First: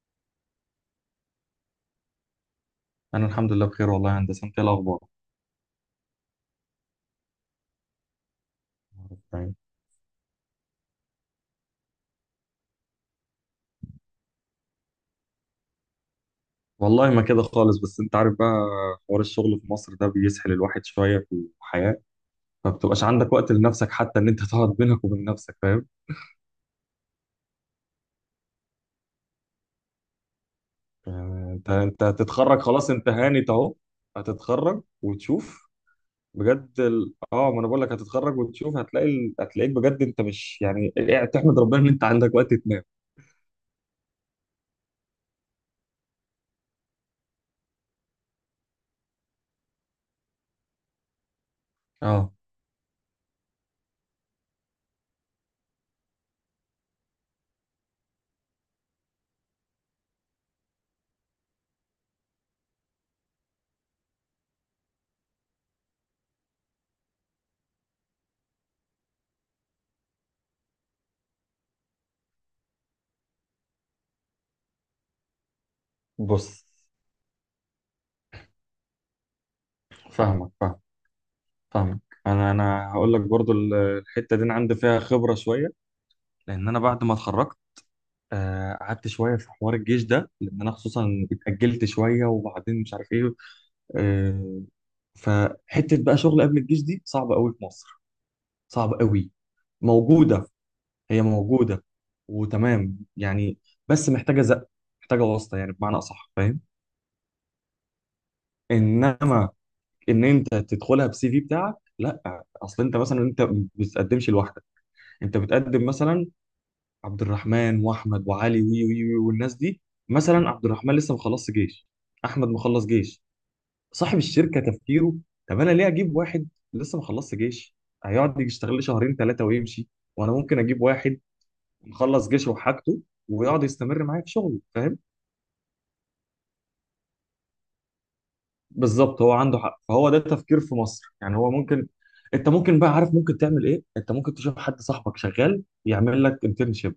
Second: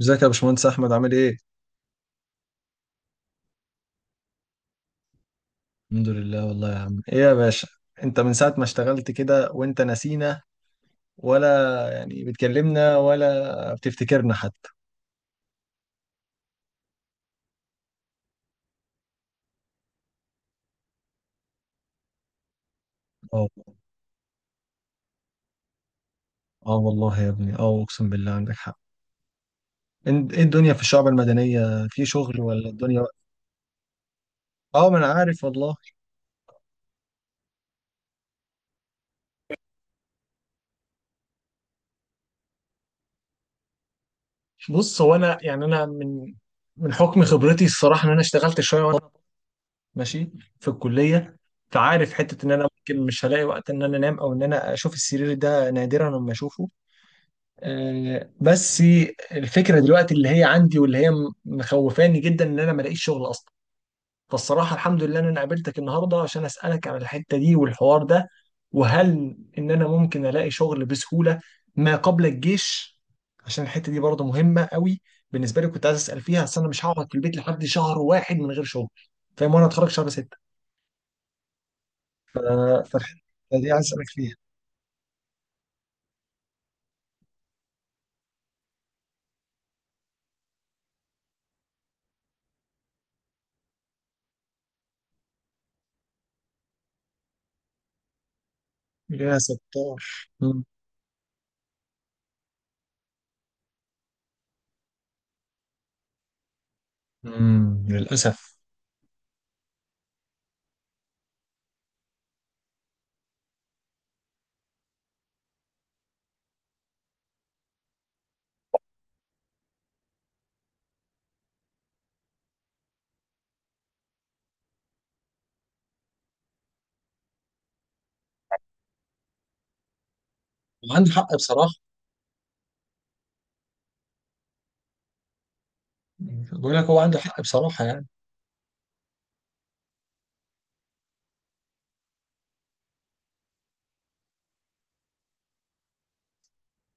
ازيك يا باشمهندس احمد، عامل ايه؟ انا الحمد لله بخير، والله يا هندسه. انت إيه الاخبار؟ الحمد لله والله يا عم، ايه يا باشا؟ انت من ساعة ما اشتغلت كده تمام. وانت نسينا، ولا يعني بتكلمنا، ولا بتفتكرنا حتى؟ والله ما كده خالص، بس انت عارف بقى، حوار الشغل في مصر ده بيسحل الواحد شويه في الحياه. ما بتبقاش عندك اه وقت لنفسك حتى ان انت تقعد بينك وبين نفسك، فاهم؟ اه والله يا ابني، اه اقسم بالله عندك حق. ايه الدنيا في الشعب يعني انت المدنية، انت في شغل هتتخرج، ولا خلاص الدنيا؟ انت هانت اهو، هتتخرج اه ما انا عارف وتشوف. والله. بجد ال... اه ما انا بقول لك هتتخرج وتشوف، هتلاقي هتلاقيك بجد، انت مش يعني قاعد تحمد ربنا ان انت عندك وقت تنام. بص، هو انا يعني انا من حكم خبرتي، الصراحه ان انا اشتغلت شويه وانا ماشي في الكليه، فعارف اه، حته ان انا ممكن مش هلاقي وقت ان انا انام او ان انا اشوف السرير، ده نادرا لما اشوفه. بس الفكره دلوقتي اللي هي عندي، واللي هي مخوفاني جدا، ان انا ما الاقيش شغل اصلا. فالصراحه الحمد لله ان انا قابلتك النهارده، عشان اسالك على الحته دي والحوار ده. وهل ان انا ممكن الاقي شغل بسهوله ما قبل الجيش؟ عشان الحته دي برضه مهمه قوي بالنسبه لي، كنت عايز اسال فيها، اصل بص، انا مش هقعد في البيت لحد شهر واحد من غير شغل، فاهم. وانا اتخرج شهر 6. فاهمك فاهم فاهمك. انا هقول لك برضو فالحته دي عايز اسالك الحته فيها. دي انا عندي فيها خبره شويه، لان انا بعد ما اتخرجت قعدت شويه في حوار الجيش ده، لان انا خصوصا اتاجلت شويه وبعدين مش عارف ايه. آه، فحته بقى شغل قبل الجيش دي صعبه قوي في مصر، صعبه قوي. يا ستار. موجوده، مم. هي موجوده وتمام يعني، بس محتاجه زق، محتاجه واسطه يعني بمعنى اصح، فاهم؟ مم، للأسف. انما ان انت تدخلها بسي في بتاعك لا، اصل انت مثلا انت ما بتقدمش لوحدك، انت بتقدم مثلا عبد الرحمن واحمد وعلي وي وي وي والناس دي. مثلا عبد الرحمن لسه مخلص جيش، احمد مخلص جيش، صاحب الشركه تفكيره: طب انا ليه اجيب واحد لسه مخلص جيش هيقعد يشتغل لي شهرين ثلاثه ويمشي، وانا ممكن اجيب وعندي واحد حق بصراحة. مخلص جيشه وحاجته ويقعد يستمر معايا في شغله، فاهم؟ بقول لك هو عنده حق بصراحة يعني. بالظبط هو عنده حق، فهو ده التفكير في مصر، يعني هو ممكن انت ممكن، بقى عارف ممكن تعمل ايه؟ انت ممكن تشوف حد صاحبك شغال يعمل لك انترنشيب،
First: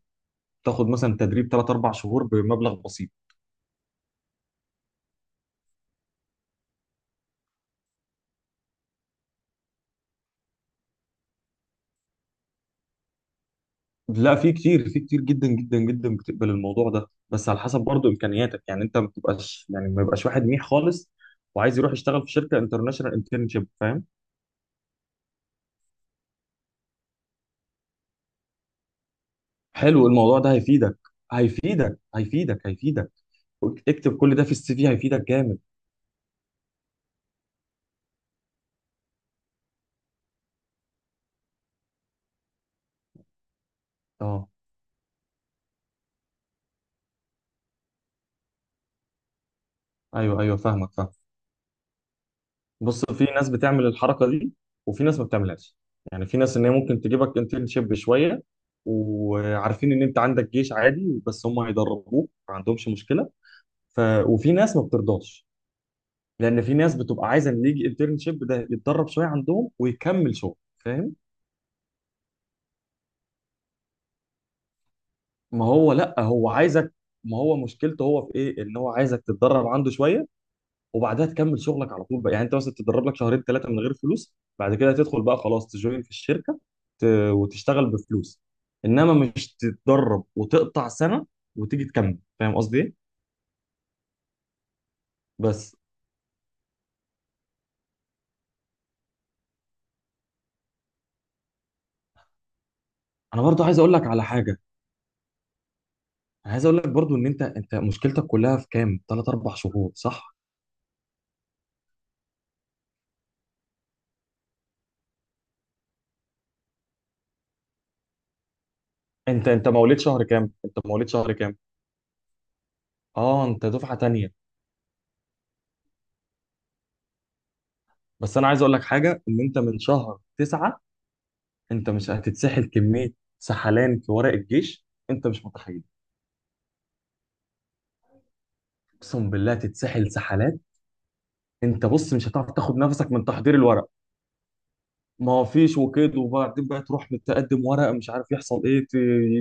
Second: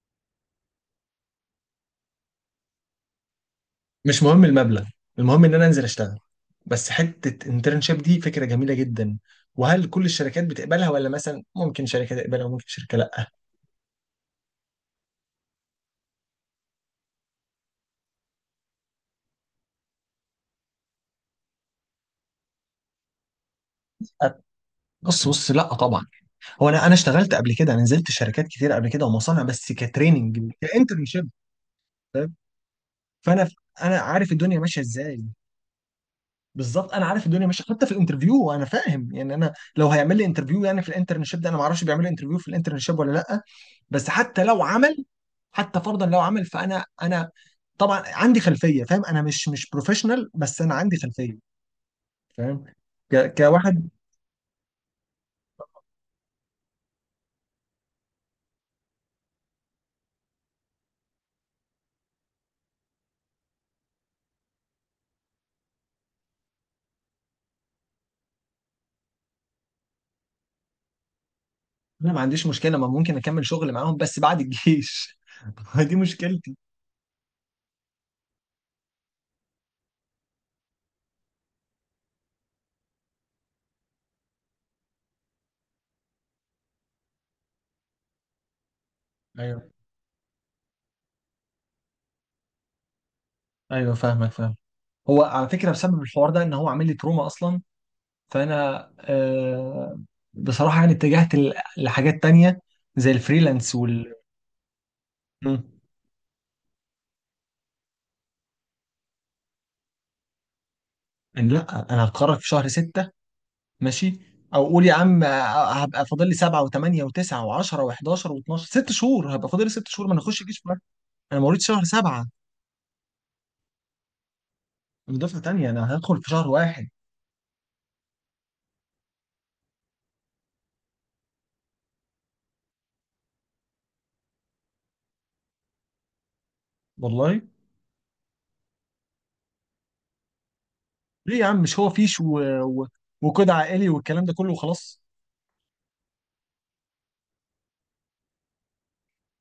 تاخد مثلا تدريب 3 4 شهور بمبلغ بسيط. مش مهم المبلغ، المهم ان انا انزل اشتغل. بس حتة انترنشيب دي فكرة جميلة جدا. وهل كل الشركات بتقبلها، ولا مثلا ممكن شركة تقبلها وممكن شركة لا؟ لا في كتير جدا جدا جدا بتقبل الموضوع ده، بس على حسب برضه امكانياتك، يعني انت ما بتبقاش يعني ما يبقاش واحد منيح خالص وعايز يروح يشتغل في شركه انترناشونال انترنشيب، فاهم؟ أ- بص بص، لا طبعا. هو انا اشتغلت قبل كده، انا نزلت شركات كتير قبل كده ومصانع، بس حلو، الموضوع ده كتريننج هيفيدك، كانترنشيب، هيفيدك فاهم. هيفيدك هيفيدك. فانا اكتب عارف كل ده في الدنيا السي ماشية في، ازاي. هيفيدك جامد. بالظبط، انا عارف الدنيا ماشيه، حتى في الانترفيو انا فاهم يعني. انا لو هيعمل لي انترفيو يعني في الانترنشيب ده، انا ما اعرفش بيعمل لي انترفيو في الانترنشيب ولا لا. بس حتى اه، لو عمل، حتى فرضا لو عمل، فانا طبعا عندي خلفيه فاهم. انا مش بروفيشنال، ايوه ايوه، بس انا فاهمك عندي فاهم. خلفيه، فاهم. بص، في ناس بتعمل كواحد. الحركه دي وفي ناس ما بتعملهاش، يعني في ناس ان هي ممكن تجيبك انترنشيب شويه وعارفين ان انت عندك جيش، عادي بس هم هيدربوك، ما عندهمش مشكله. ف... وفي ناس ما بترضاش، لان في ناس بتبقى عايزه اللي يجي انترنشيب ده يتدرب شويه عندهم ويكمل شغل، فاهم؟ انا ما عنديش مشكله، ما ممكن اكمل شغل معاهم بس بعد الجيش. ما هو دي لا، هو مشكلتي. عايزك، ما هو مشكلته هو في ايه؟ ان هو عايزك تتدرب عنده شويه وبعدها تكمل شغلك على طول بقى. يعني انت مثلا تتدرب لك شهرين ثلاثه من غير فلوس، بعد كده تدخل بقى خلاص تجوين في الشركه، ت... وتشتغل بفلوس، انما مش ايوه تتدرب وتقطع سنه وتيجي تكمل، فاهم قصدي ايه؟ ايوه، فاهمك فاهم. هو على فكره بس بسبب الحوار ده ان هو عامل لي تروما اصلا. فانا بصراحه يعني اتجهت لحاجات تانية، زي انا برضو الفريلانس عايز اقول لك وال. على حاجه، مم. انا عايز اقول لك برضو ان انت مشكلتك كلها في كام 3 4 شهور، صح؟ إن لا، انا هتخرج في شهر 6، ماشي، او قول يا عم، هبقى فاضل لي 7 و8 و9 و10 و11 و12، 6 شهور. انت هبقى فاضل انت لي ست مواليد شهور ما انا شهر اخش كام؟ جيش انت بقى. مواليد شهر انا كام؟ مواليد شهر 7، اه، انت دفعه تانية. من دفعه ثانيه، انا هدخل في شهر واحد، بس انا عايز اقول لك حاجه، ان انت من شهر 9 انت مش هتتسحل كميه، سحلان في ورق الجيش انت مش متخيل. والله. اقسم بالله تتسحل سحلات. ليه يا عم؟ مش انت هو بص فيش مش هتعرف تاخد و... نفسك من وقيد تحضير الورق، عائلي والكلام ده كله وخلاص. ما فيش وكده، وبعدين بقى تروح تقدم ورق مش عارف يحصل ايه،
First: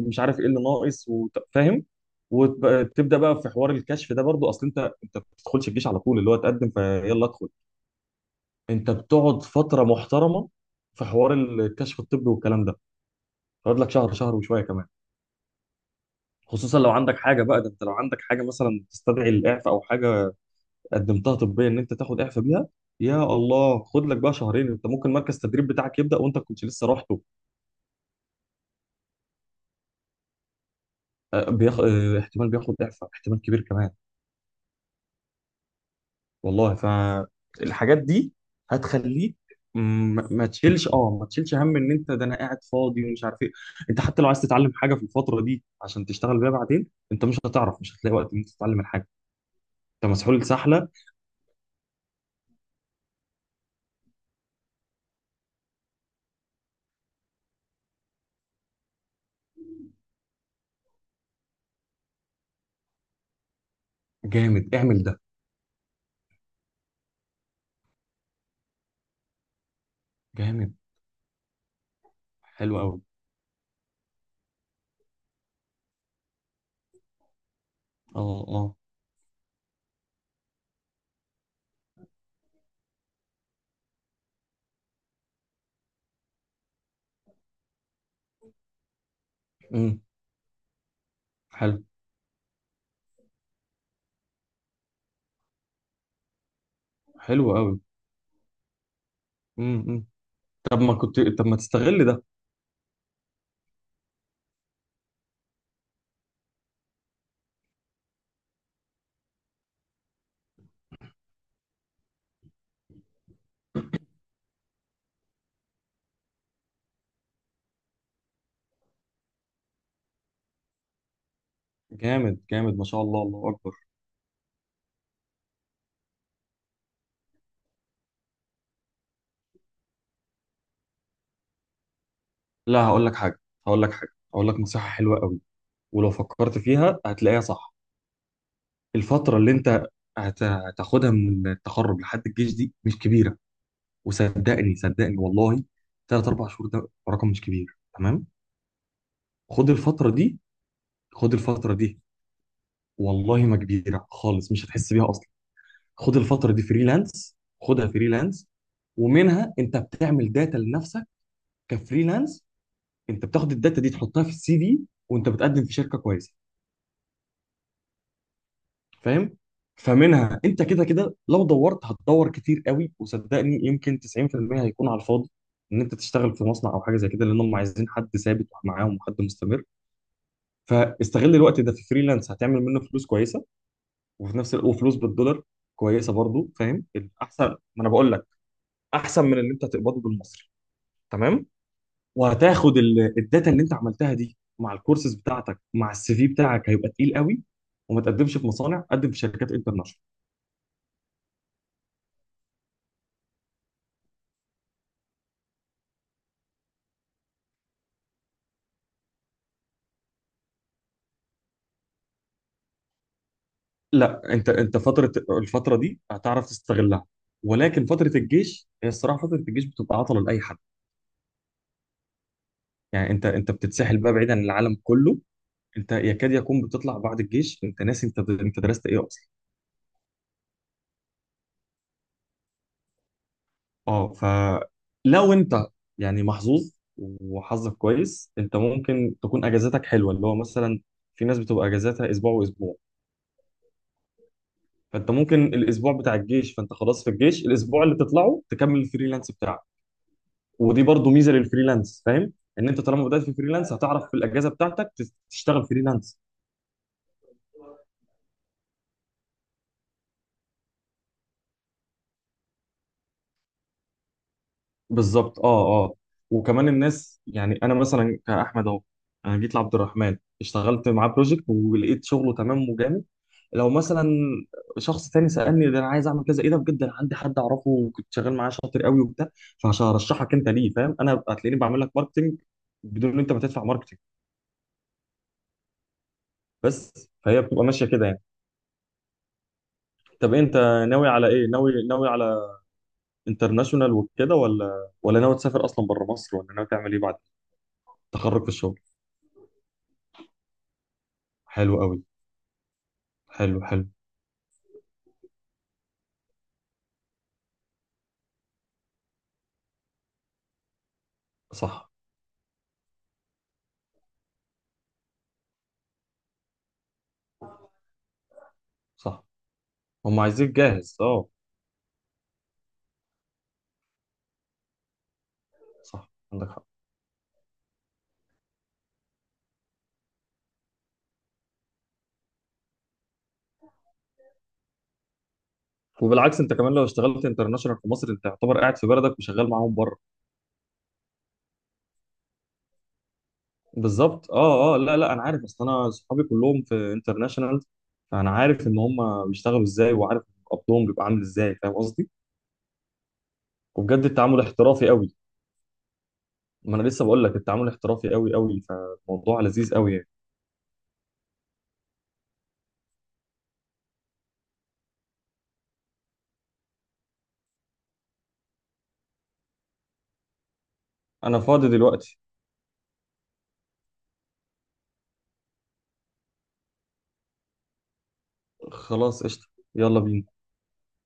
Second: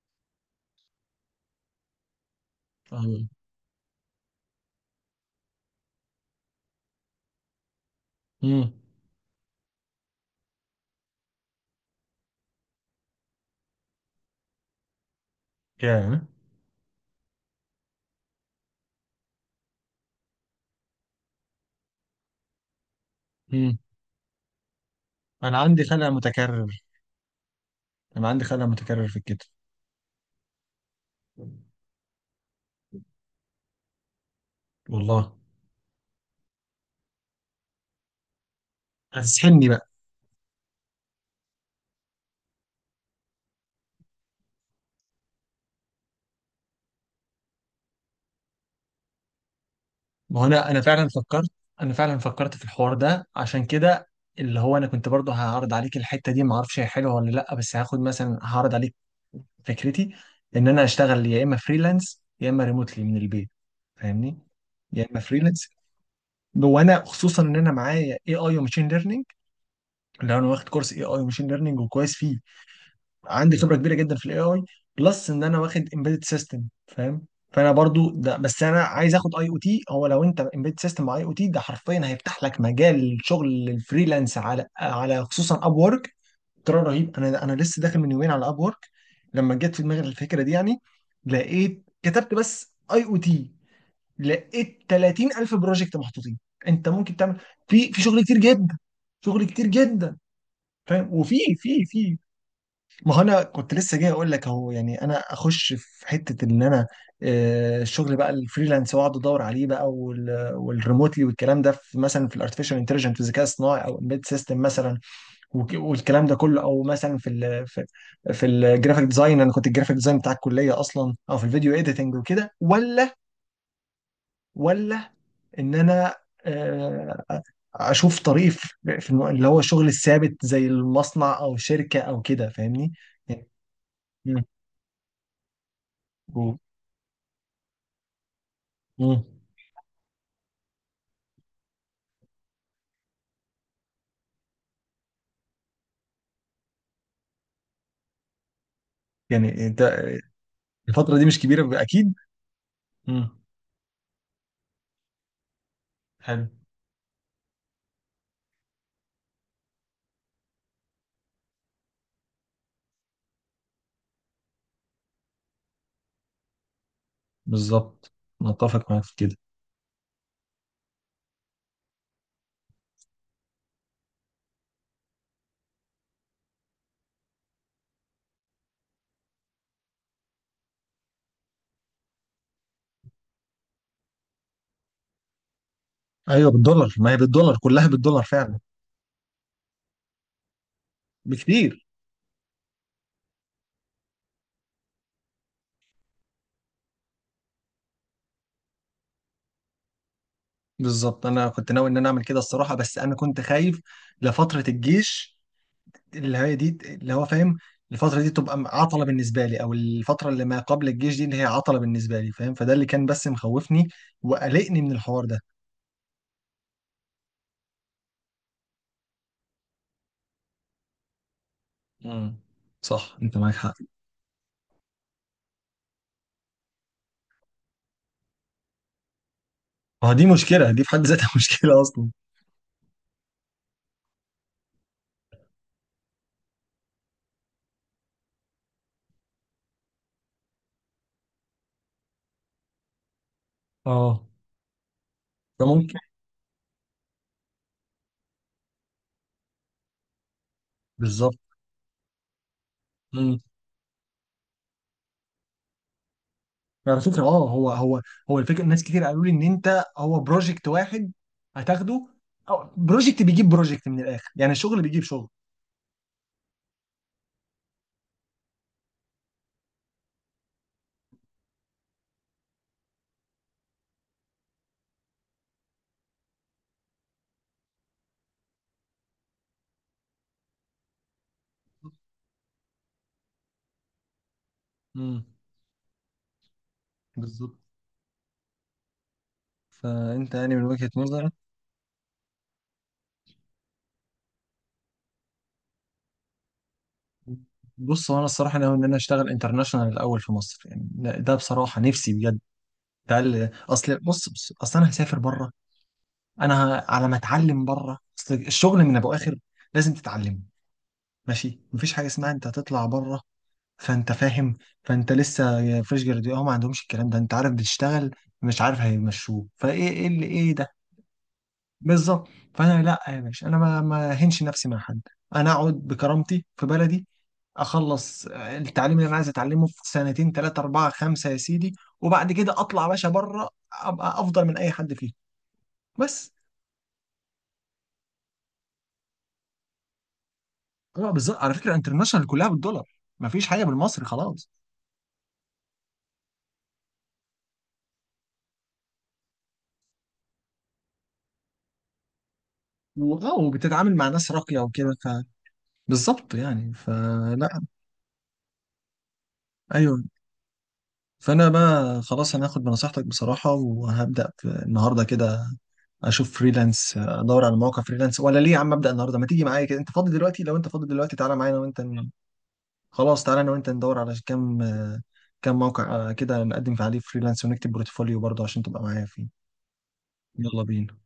مش عارف ايه اللي ناقص، فاهم؟ وتبدا بقى في حوار الكشف ده برضو، اصل انت ما بتدخلش الجيش على طول اللي هو تقدم فيلا ادخل. امم انت بتقعد فتره محترمه في حوار الكشف الطبي والكلام ده، تقعد لك شهر، شهر وشويه كمان. يا خصوصا لو عندك حاجه بقى، ده انت لو عندك حاجه مثلا تستدعي الاعفاء او حاجه قدمتها طبيا ان انت تاخد اعفاء بيها، يا امم الله خد لك بقى شهرين. انت ممكن مركز انا التدريب عندي بتاعك خلع يبدا وانت كنت متكرر، لسه رحته. انا عندي خلع متكرر في الكتف، آه، بياخ... آه، احتمال بياخد اعفاء، احتمال كبير كمان. والله. والله، فالحاجات دي هتخليك. هتسحلني بقى. ما تشيلش، ما تشيلش هم، ان انت ده انا قاعد فاضي ومش عارف ايه. انت حتى لو عايز تتعلم حاجه في الفتره دي عشان تشتغل بيها بعدين، انت مش هتعرف، مش هتلاقي وقت ان انت تتعلم الحاجه، انت ما هو مسحول سحله. انا فعلا فكرت في الحوار ده عشان كده. اللي هو انا كنت برضه هعرض عليك الحته دي، ما اعرفش هي حلوه ولا لا، بس هاخد مثلا، هعرض عليك فكرتي ان انا اشتغل يا اما فريلانس يا اما ريموتلي من البيت، فاهمني؟ جامد، اعمل يا اما ده. فريلانس. وانا خصوصا ان انا معايا اي اي وماشين ليرنينج، لو انا واخد جامد، كورس اي اي وماشين ليرنينج وكويس فيه، حلو قوي. عندي خبره كبيره جدا في الاي اي. بلس ان انا واخد امبيدد سيستم، فاهم. فانا برضو ده، اه بس اه. انا عايز اخد اي او تي. هو لو انت امبيدد سيستم مع اي او تي، ده حرفيا هيفتح لك مجال شغل الفريلانس على خصوصا اب وورك. ترى رهيب. انا لسه داخل من يومين على اب وورك لما جت في دماغي امم. الفكره دي يعني. حلو لقيت كتبت بس اي او تي، لقيت 30,000 بروجكت محطوطين. انت ممكن تعمل حلو قوي. في شغل كتير جدا، شغل كتير امم. جدا، فاهم. وفي طب ما في تستغل في ده. ما هو انا كنت لسه جاي اقول لك اهو يعني. انا اخش في حته ان انا الشغل بقى، الفريلانس، واقعد ادور عليه بقى، والريموتلي والكلام ده، في مثلا في الارتفيشال انتليجنت، في الذكاء الصناعي، او امبيد سيستم مثلا، والكلام ده كله، او مثلا في الجرافيك ديزاين. انا كنت الجرافيك ديزاين بتاع الكليه اصلا، او في الفيديو ايديتنج جامد وكده، جامد، ما شاء ولا الله، الله اكبر. ولا ان انا آه، اشوف طريق في في اللي هو الشغل الثابت زي المصنع او شركه او كده، لا، فاهمني؟ هقول لك حاجه، يعني- هقول لك نصيحه حلوه قوي، ولو فكرت مم. فيها هتلاقيها صح. مم. الفترة اللي انت هتاخدها من التخرج لحد الجيش دي مش كبيرة، وصدقني صدقني والله، تلات أربع شهور ده رقم مش كبير، تمام. يعني خد انت، الفترة دي، الفترة دي خد مش الفترة كبيرة دي، اكيد. مم. والله ما كبيرة خالص، مش هتحس بيها أصلا. خد حلو. الفترة دي فريلانس، خدها فريلانس. ومنها انت بتعمل داتا لنفسك كفريلانس، انت بتاخد الداتا دي تحطها في السي في وانت بتقدم في شركة كويسة، بالظبط، متفق معاك في كده. فاهم؟ فمنها انت كده كده لو دورت هتدور كتير قوي، وصدقني يمكن 90% هيكون على الفاضي ان انت تشتغل في مصنع او حاجه زي كده، لان هم عايزين حد ثابت معاهم وحد مستمر. فاستغل الوقت ده في فريلانس، هتعمل منه فلوس كويسه، وفي نفس الوقت وفلوس بالدولار كويسه برضو، ايوه فاهم؟ بالدولار، ما هي احسن بالدولار، ما كلها انا بقول بالدولار لك، فعلا. احسن من اللي انت هتقبضه بالمصري، تمام. بكتير. وهتاخد الداتا اللي انت عملتها دي مع الكورسز بتاعتك مع السي في بتاعك هيبقى تقيل قوي، وما تقدمش في مصانع، قدم في شركات انترناشونال. بالظبط، انا كنت ناوي ان انا اعمل كده الصراحه، بس انا كنت خايف لفتره الجيش، اللي هي دي، اللي هو فاهم، الفتره دي تبقى عطله بالنسبه لي، او الفتره اللي ما قبل الجيش دي اللي هي عطله بالنسبه لي، فاهم. فده اللي كان بس مخوفني لا انت انت وقلقني من فتره الحوار ده. الفتره دي هتعرف تستغلها، ولكن فتره الجيش هي الصراحه، فتره الجيش بتبقى عطله لاي حد. امم يعني صح، انت انت انت معاك حق. بتتسحل بقى، بعيد عن العالم كله، انت يكاد يكون بتطلع بعد الجيش انت ناسي انت درست ايه اصلا. ما هو دي مشكله، دي في حد ذاتها مشكله اصلا. اه، فلو انت يعني محظوظ وحظك كويس، انت ممكن تكون اجازاتك حلوه، اللي هو مثلا في ناس بتبقى اجازاتها اسبوع واسبوع، اه فانت ممكن الاسبوع بتاع الجيش، فانت خلاص في الجيش الاسبوع اللي تطلعه تكمل الفريلانس بتاعك. ودي برضو ميزه بالظبط. للفريلانس، فاهم؟ ان انت طالما بدات في مم. فريلانس هتعرف في الاجازه بتاعتك تشتغل فريلانس. على فكره، اه هو الفكره، ناس كتير قالوا لي ان انت، هو بروجكت واحد هتاخده، او بروجكت بيجيب بروجكت من الاخر، يعني الشغل بيجيب شغل. بالظبط، اه اه. وكمان الناس يعني، انا مثلا كاحمد اهو، انا جيت لعبد الرحمن اشتغلت معاه بروجكت ولقيت شغله تمام وجامد. لو مثلا شخص تاني سالني، ده انا عايز اعمل كذا ايه ده؟ بجد انا عندي حد اعرفه وكنت شغال معاه، شاطر قوي وبتاع، فعشان ارشحك انت ليه، فاهم؟ انا هتلاقيني بعمل لك ماركتنج بدون ان انت ما تدفع ماركتنج. امم. بس فهي بالظبط. بتبقى ماشيه كده يعني. فانت طب يعني انت من وجهه ناوي على نظرك. ايه؟ ناوي ناوي على انترناشونال وكده، ولا ناوي تسافر اصلا بره مصر، ولا ناوي تعمل ايه بعد بص هو انا التخرج في الصراحه ناوي الشغل؟ ان انا اشتغل انترناشونال الاول في مصر، يعني ده حلو بصراحه قوي. نفسي بجد. حلو حلو. اصل بص بص، اصل انا هسافر بره. انا على ما اتعلم بره، اصل الشغل من ابو اخر لازم تتعلم ماشي، صح مفيش حاجه اسمها انت هتطلع بره، فانت فاهم. فانت لسه فريش جراديوت، اه ما عندهمش الكلام ده، انت عارف بتشتغل، مش عارف صح. هيمشوه فايه، ايه هم اللي عايزينك ايه ده. جاهز، اه. بالظبط. فانا لا يا باشا، انا ما هنش نفسي مع حد. انا اقعد صح، عندك بكرامتي حق. في بلدي، اخلص التعليم اللي انا عايز اتعلمه في سنتين 3 4 5 يا سيدي، وبعد كده اطلع يا باشا بره، ابقى افضل من اي حد فيهم، بس. وبالعكس انت كمان لو اشتغلت انترناشونال في مصر، انت يعتبر قاعد في بلدك وشغال معاهم بره. اه بالظبط، على فكره انترناشونال كلها بالدولار، ما فيش حاجه بالمصري بالظبط خلاص. اه اه، لا لا انا عارف، اصل انا صحابي كلهم في انترناشونال، فانا عارف ان هم بيشتغلوا ازاي وعارف قبضهم بيبقى عامل ازاي، فاهم قصدي؟ واه، وبتتعامل وبجد مع ناس التعامل راقيه احترافي وكده. قوي. فبالظبط يعني، ما انا لسه بقول لك، فلا. التعامل احترافي قوي قوي، فالموضوع لذيذ قوي ايوه. يعني. فانا بقى خلاص، انا هاخد بنصيحتك بصراحه، وهبدا في النهارده كده، اشوف فريلانس، ادور على مواقع فريلانس. ولا ليه يا عم، ابدا النهارده، ما تيجي معايا كده؟ انت فاضي دلوقتي؟ لو انت فاضي دلوقتي تعالى انا معانا، فاضي وانت دلوقتي. خلاص تعالى، انا وانت ندور على كام موقع، كده نقدم في عليه فريلانس، ونكتب بورتفوليو برضه عشان تبقى معايا خلاص، فيه. قشطة. يلا بينا. يلا بينا.